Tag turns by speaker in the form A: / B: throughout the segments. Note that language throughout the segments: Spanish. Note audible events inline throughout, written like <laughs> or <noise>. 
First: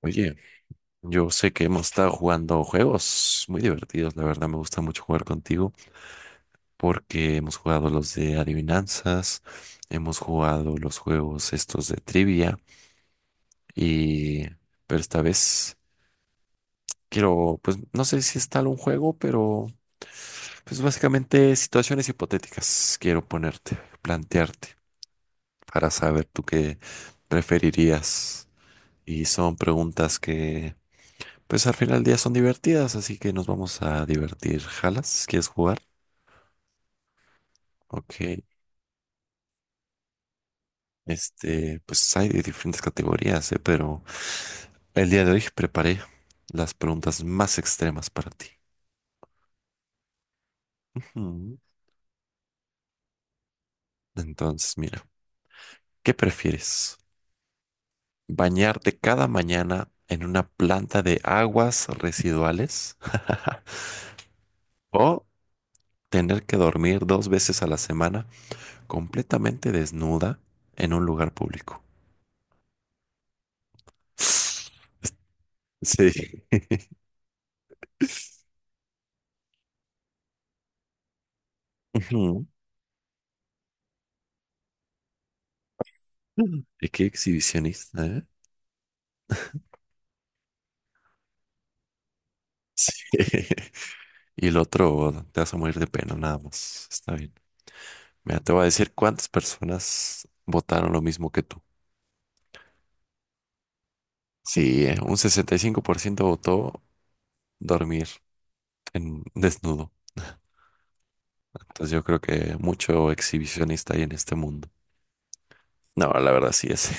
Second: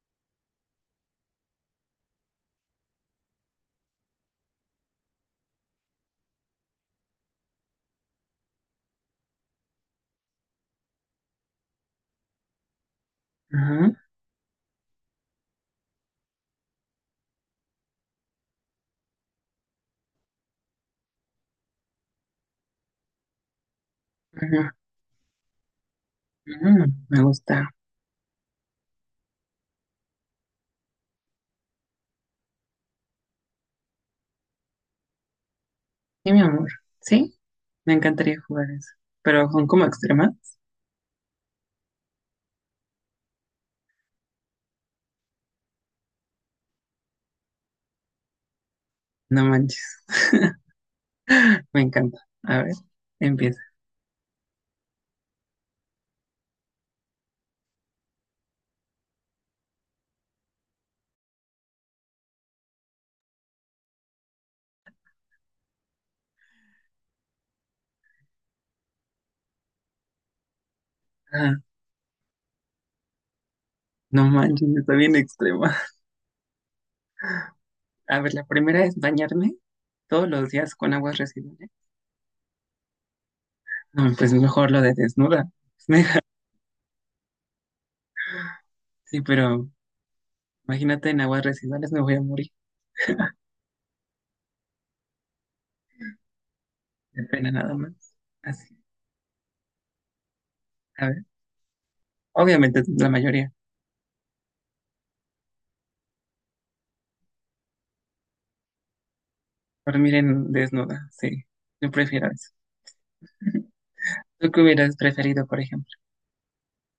A: Oye, yo sé que hemos estado jugando juegos muy divertidos, la verdad me gusta mucho jugar contigo porque hemos jugado los de adivinanzas, hemos jugado los juegos estos de trivia
B: Ajá,
A: y pero esta vez quiero, pues no sé si es tal un juego, pero pues básicamente situaciones hipotéticas quiero ponerte, plantearte
B: ajá,
A: para saber tú qué
B: ajá, me gusta.
A: preferirías, y son preguntas que Pues al final del día son divertidas, así que nos vamos a divertir. ¿Jalas? ¿Quieres jugar?
B: Sí, mi amor. Sí, me encantaría
A: Ok.
B: jugar eso. Pero son como extremas.
A: Este, pues hay de diferentes categorías, ¿eh? Pero el día de hoy preparé las preguntas más extremas para ti.
B: No manches. <laughs>
A: Ujú.
B: Me encanta. A ver, empieza.
A: Entonces, mira, ¿qué prefieres? ¿Bañarte cada mañana en una planta de aguas residuales o tener que dormir 2 veces a la semana completamente desnuda en un lugar
B: Ah,
A: público?
B: no manches, está bien
A: <sniffs>
B: extrema.
A: Sí.
B: <laughs> A ver, la primera es bañarme todos los días con aguas residuales.
A: <laughs>
B: No, pues mejor lo de desnuda. <laughs>
A: <laughs> Es que exhibicionista, ¿eh?
B: Sí, pero imagínate en aguas residuales me voy a morir.
A: <laughs> Y el otro, te vas a morir de pena, nada más. Está
B: De
A: bien.
B: pena nada más.
A: Mira, te voy a
B: Así.
A: decir cuántas personas votaron lo
B: A ver,
A: mismo que tú.
B: obviamente la mayoría.
A: Sí, un 65% votó dormir en desnudo.
B: Dormir en desnuda, sí.
A: Entonces
B: Yo
A: yo creo
B: prefiero eso.
A: que mucho exhibicionista hay en este
B: ¿Tú qué
A: mundo.
B: hubieras preferido, por ejemplo?
A: No, la verdad sí es.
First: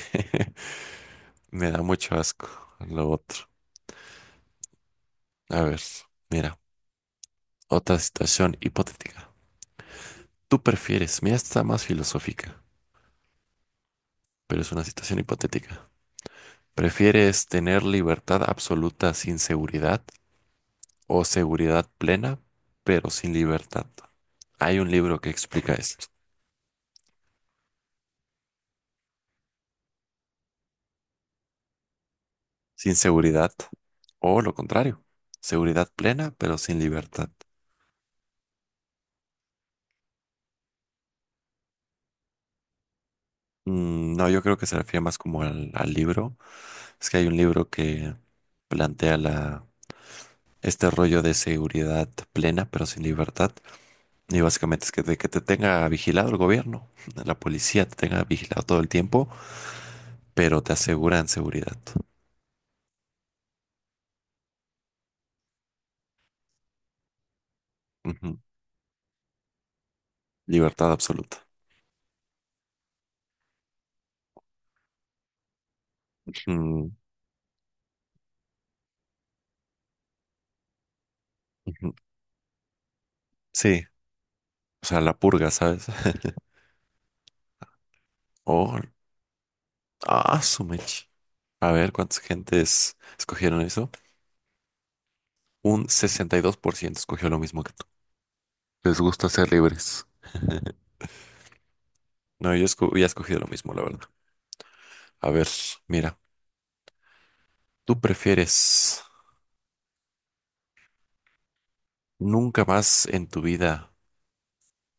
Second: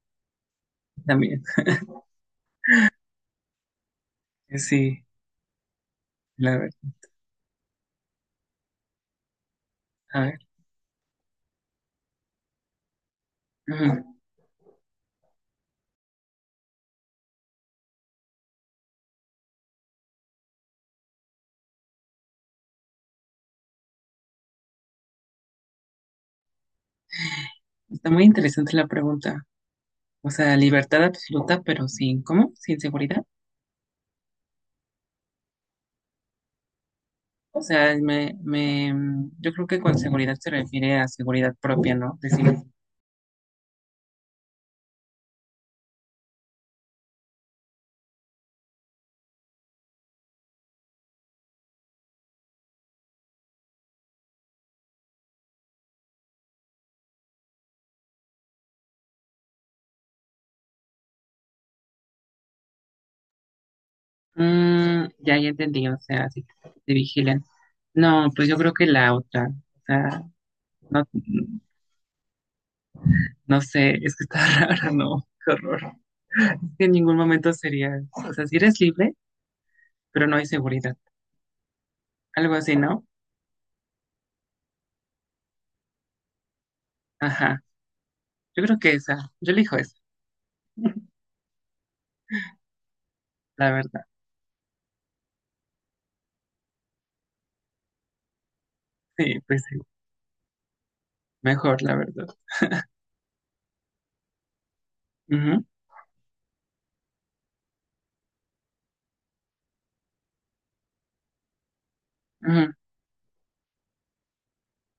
B: También.
A: <laughs> Me da mucho asco lo otro.
B: Sí,
A: A ver, mira,
B: la verdad.
A: otra situación hipotética.
B: A ver.
A: ¿Tú prefieres? Mira, esta está más filosófica,
B: Ujú.
A: pero es una situación hipotética. ¿Prefieres tener libertad absoluta sin seguridad, o seguridad plena pero sin libertad? Hay un libro que explica esto.
B: Está muy interesante la pregunta. O sea, libertad absoluta, pero sin, ¿cómo? Sin
A: Sin
B: seguridad.
A: seguridad, o lo contrario, seguridad plena pero sin libertad.
B: O sea, yo creo que con seguridad se refiere a seguridad propia, ¿no? Decir,
A: No, yo creo que se refiere más como al libro. Es que hay un libro que plantea la, este rollo de seguridad plena pero sin libertad. Y básicamente es que te, tenga vigilado el gobierno, la policía te tenga vigilado todo el tiempo, pero te aseguran seguridad.
B: ya, ya entendí, o sea, si te vigilan. No,
A: Ujú.
B: pues yo creo que la otra. O sea,
A: Libertad
B: no,
A: absoluta.
B: no sé, es que está <laughs> rara, ¿no? Qué horror. Que
A: Mm,
B: en ningún momento sería, o sea, si eres libre, pero no hay seguridad.
A: ujú.
B: Algo así, ¿no?
A: Sí, o sea, la purga, ¿sabes? <laughs>
B: Ajá. Yo creo
A: Oh,
B: que esa, yo elijo esa,
A: ah, su mecha. A ver, ¿cuántas gentes escogieron
B: la
A: eso?
B: verdad.
A: Un 62% escogió lo mismo que tú. Les gusta
B: Sí,
A: ser
B: pues sí,
A: libres.
B: mejor, la verdad.
A: No, yo hubiera escogido lo mismo, la verdad. A ver,
B: Ujú,
A: mira, ¿tú prefieres nunca
B: ujú.
A: más en tu vida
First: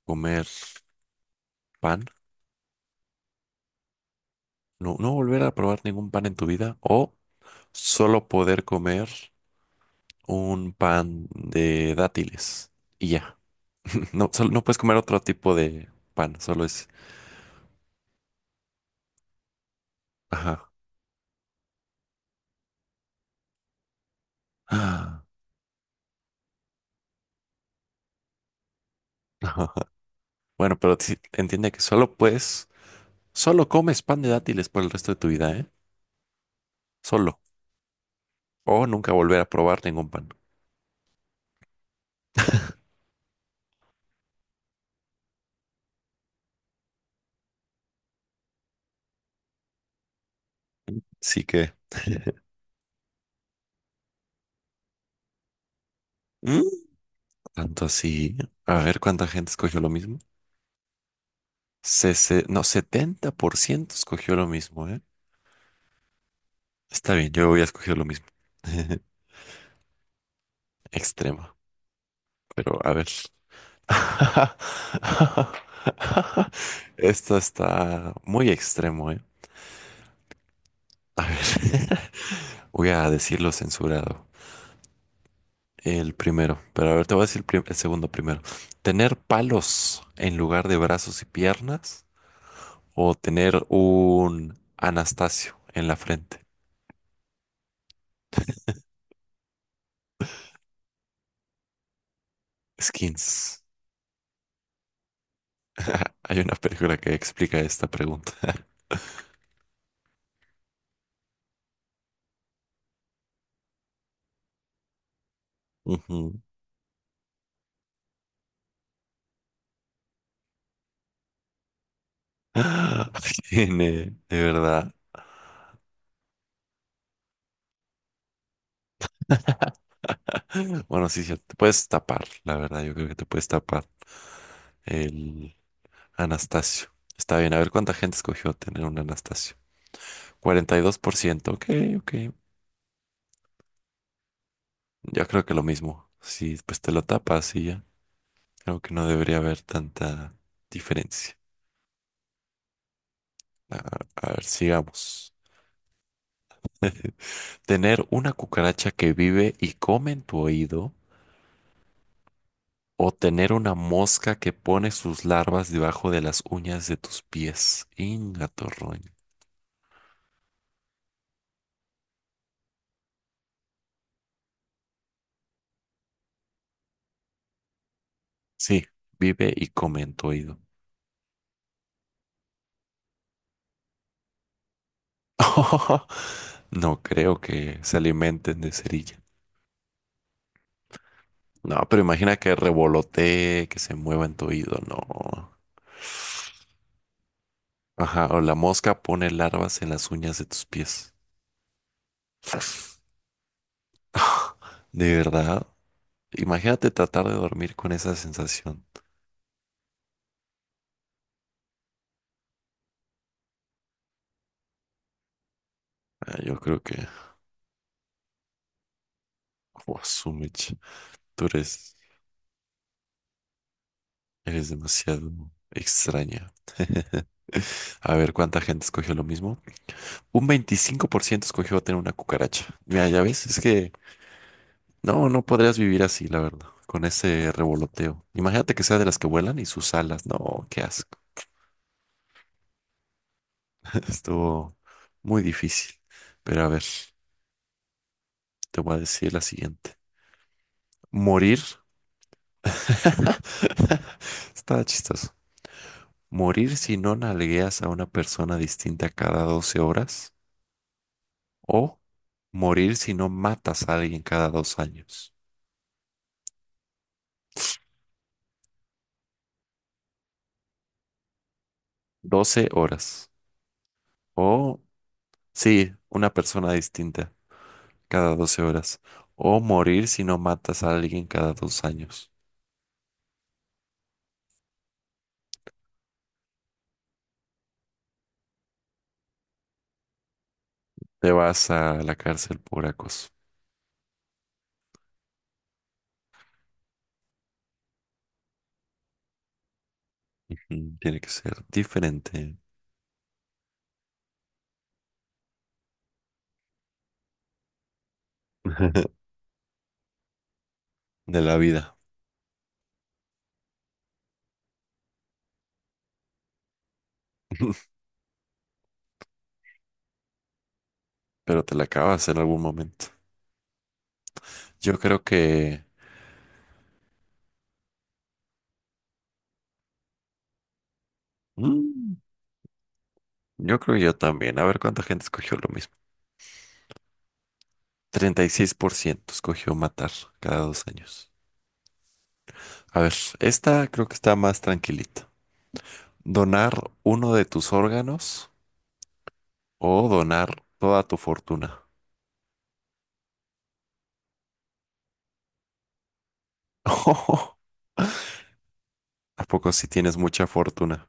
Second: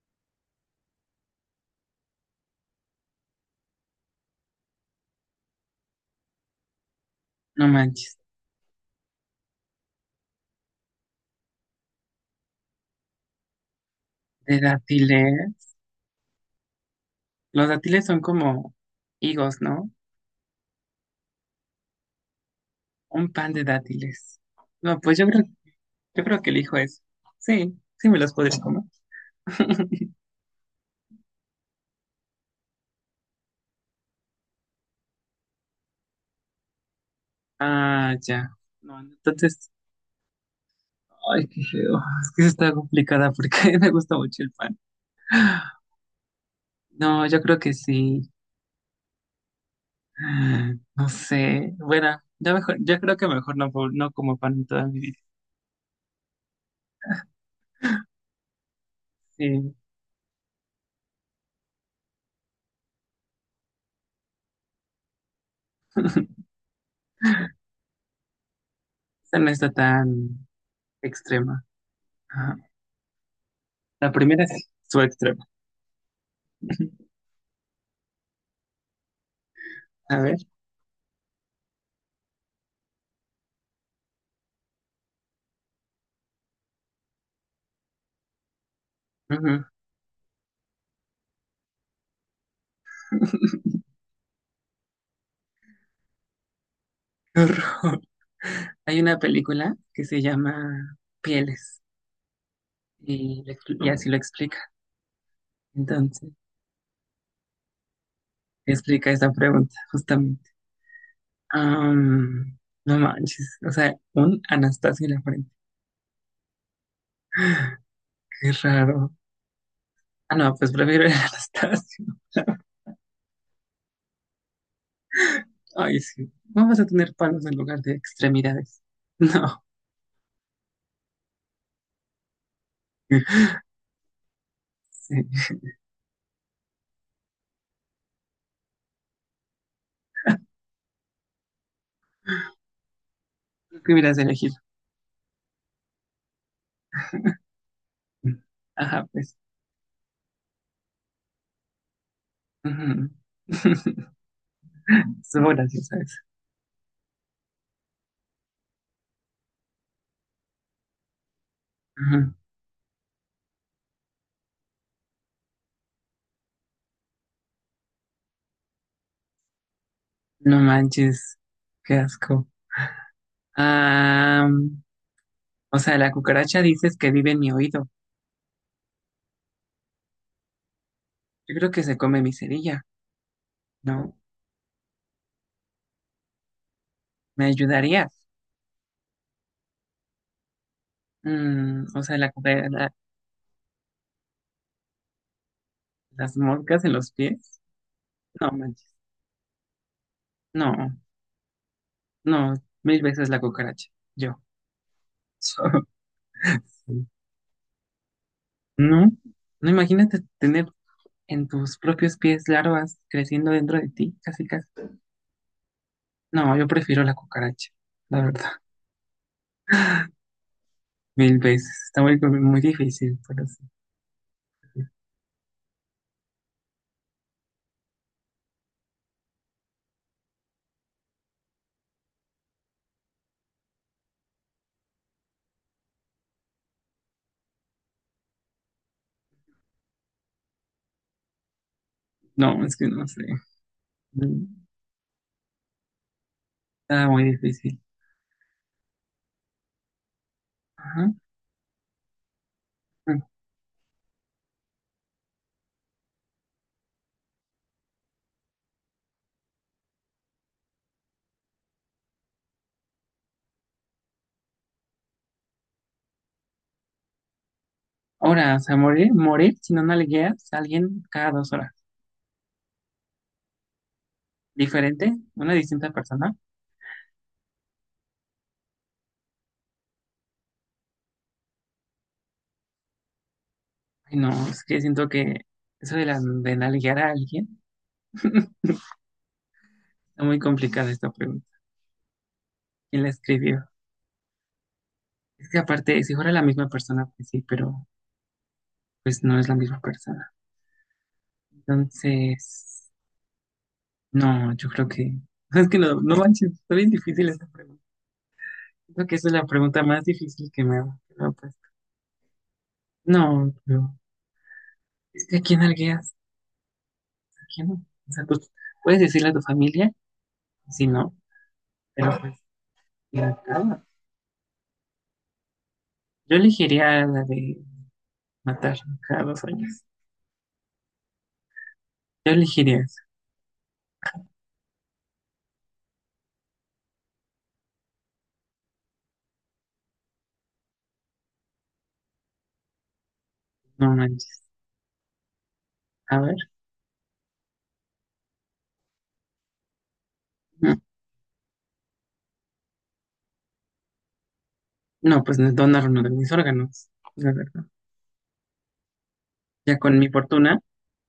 A: comer pan? No, no volver a probar ningún pan en tu vida, o
B: No manches.
A: solo poder comer un pan de dátiles y ya. <laughs> No, solo,
B: De
A: no puedes comer otro tipo
B: dátiles.
A: de pan, solo es.
B: Los dátiles son como higos, ¿no?
A: Ajá.
B: Un pan de dátiles. No, pues
A: Ah,
B: yo creo que elijo eso. Sí, sí me los podría comer.
A: ajá.
B: <laughs>
A: Bueno, pero sí, entiende que solo puedes, solo comes pan de dátiles por el resto de tu vida, ¿eh? Solo.
B: Ah, ya.
A: O
B: No,
A: nunca volver a
B: entonces,
A: probar ningún pan.
B: ay, qué feo. Es que eso está complicada porque <laughs> me gusta mucho el pan. No, yo creo que sí. Ah, no
A: Así que.
B: sé. Bueno,
A: <laughs>
B: yo mejor, yo creo que mejor no como pan en toda mi vida.
A: Mm, Tanto así. A ver cuánta gente
B: Sí,
A: escogió lo mismo. No, 70% escogió lo mismo, ¿eh?
B: <laughs>
A: Está bien, yo voy a escoger lo mismo. <laughs>
B: esta no está tan
A: Extremo.
B: extrema. Ajá.
A: Pero a ver.
B: La primera sí, su extrema.
A: <laughs> Esto está muy extremo, ¿eh?
B: A ver.
A: A ver, <laughs> voy a decirlo censurado. El primero, pero a ver, te voy a decir el segundo primero. ¿Tener
B: Ujú.
A: palos en lugar de brazos y piernas, o tener
B: <laughs>
A: un Anastasio en la frente?
B: Qué horror. Hay una película que se llama Pieles y, lo
A: Skins.
B: expli- y así lo explica.
A: <laughs>
B: Entonces,
A: Hay una película que explica esta pregunta.
B: explica esa pregunta, justamente. Am, no manches, o sea, un Anastasio en la frente.
A: <laughs> Ujú.
B: Qué raro. Ah, no, pues prefiero el <laughs> Anastasio.
A: <laughs> Tiene, de verdad.
B: Ay, sí. Vamos a tener palos en lugar de extremidades. <laughs> No,
A: Bueno, sí, sí, te puedes tapar, la verdad, yo creo que te puedes tapar
B: sí.
A: el Anastasio. Está bien, a ver cuánta gente escogió tener un Anastasio. 42%. Ok, ok.
B: ¿Tú qué hubieras elegido?
A: Yo creo que lo mismo. Si pues te lo tapas y ya. Creo que no
B: Ajá, pues.
A: debería haber tanta diferencia.
B: Ujú.
A: A,
B: <laughs>
A: a ver, sigamos.
B: Estuvo graciosa esa.
A: <laughs> Tener una cucaracha que vive y come en tu oído,
B: Ujú.
A: o tener una mosca que pone sus larvas debajo de las uñas de tus pies. Ingatorroño.
B: No manches, qué asco. Ah, o sea, la cucaracha dices que vive en mi oído.
A: Sí, vive y come en tu oído.
B: Yo creo que se come mi cerilla, ¿no?
A: <laughs> No creo
B: ¿Me
A: que se
B: ayudarías?
A: alimenten de cerilla. No,
B: Mm,
A: pero
B: o sea,
A: imagina que revolotee, que se mueva en tu oído, no.
B: las moscas en los pies.
A: Ajá, o
B: No
A: la
B: manches.
A: mosca pone larvas en las uñas de tus
B: No,
A: pies.
B: no, mil
A: <laughs>
B: veces la cucaracha. Yo. <laughs>
A: De verdad,
B: So-
A: imagínate
B: sí.
A: tratar de dormir con esa sensación.
B: No, no imagínate tener en tus propios pies larvas creciendo dentro de ti, casi casi.
A: Ah,
B: No,
A: yo
B: yo
A: creo que,
B: prefiero la cucaracha, la verdad,
A: oh, su mecha,
B: mil
A: tú
B: veces.
A: eres,
B: Está muy, muy difícil, pero sí.
A: eres demasiado extraña. <laughs> A ver, ¿cuánta gente escogió lo mismo? Un 25% escogió tener una cucaracha. Mira, ya ves, es que. No, no podrías vivir así, la verdad, con ese revoloteo. Imagínate que sea de las que vuelan y sus alas. No, qué asco.
B: No, es que no sé.
A: <laughs>
B: Mm,
A: Estuvo muy difícil. Pero a ver,
B: Está muy difícil.
A: te voy a decir la siguiente.
B: Ajá.
A: Morir.
B: Mm.
A: <laughs> Está chistoso. Morir si no nalgueas a una persona distinta cada 12 horas. O morir si no matas a alguien cada 2 años.
B: Ahora, o sea, morir, morir si no nalgueas a alguien cada 2 horas.
A: 12 horas. O
B: ¿Diferente? ¿Una distinta
A: sí, una
B: persona?
A: persona distinta cada 12 horas. O morir si no matas a alguien cada dos años.
B: Ay, no, es que siento que eso de, la, de nalguear a alguien está muy complicada esta
A: Te
B: pregunta.
A: vas a la cárcel por
B: ¿Quién la
A: acoso.
B: escribió? Es que aparte, si fuera la misma persona, pues sí, pero pues no es la misma persona.
A: Ujú. Tiene que ser diferente
B: Entonces. No, yo creo que. Es que no, no manches, está bien difícil esa pregunta. Creo que
A: <laughs>
B: esa es la pregunta más difícil que me ha.
A: de la vida,
B: No, es que a quién algueas, a quién no.
A: <laughs>
B: O sea, pues puedes decirle a tu familia, si no,
A: pero te la
B: pero
A: acabas en
B: pues.
A: algún momento.
B: Ya, ah,
A: Yo creo que.
B: yo elegiría la de matar cada 2 años.
A: mm,
B: Yo elegiría esa.
A: yo creo que yo también. A ver cuánta gente escogió lo mismo. 36% escogió matar cada 2 años. A ver, esta
B: No
A: creo que está
B: manches.
A: más tranquilita.
B: A ver.
A: ¿Donar uno de tus órganos o donar
B: No,
A: toda tu fortuna?
B: no, pues no es donar uno de mis órganos, la
A: <laughs>
B: verdad.
A: ¿A poco
B: Ya
A: si
B: con mi
A: tienes mucha
B: fortuna.
A: fortuna?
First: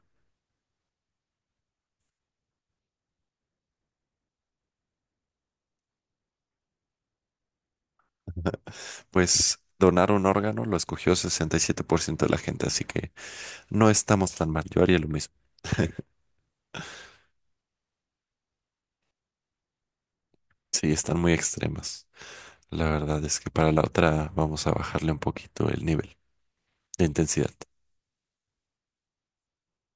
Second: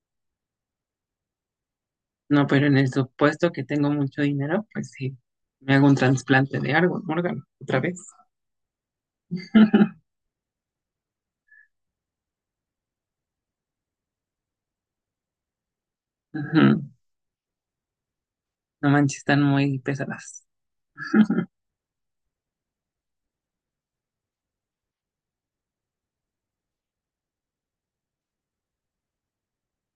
B: No, pero en el supuesto que tengo mucho dinero, pues sí, me hago un trasplante de algo, órgano, otra vez.
A: Pues
B: <laughs>
A: donar un órgano lo escogió 67% de la gente, así que no estamos tan mal. Yo haría lo mismo.
B: Ujú. No manches, están muy pesadas.
A: Sí, están muy extremas. La verdad es que para la otra vamos a bajarle un poquito el nivel de intensidad.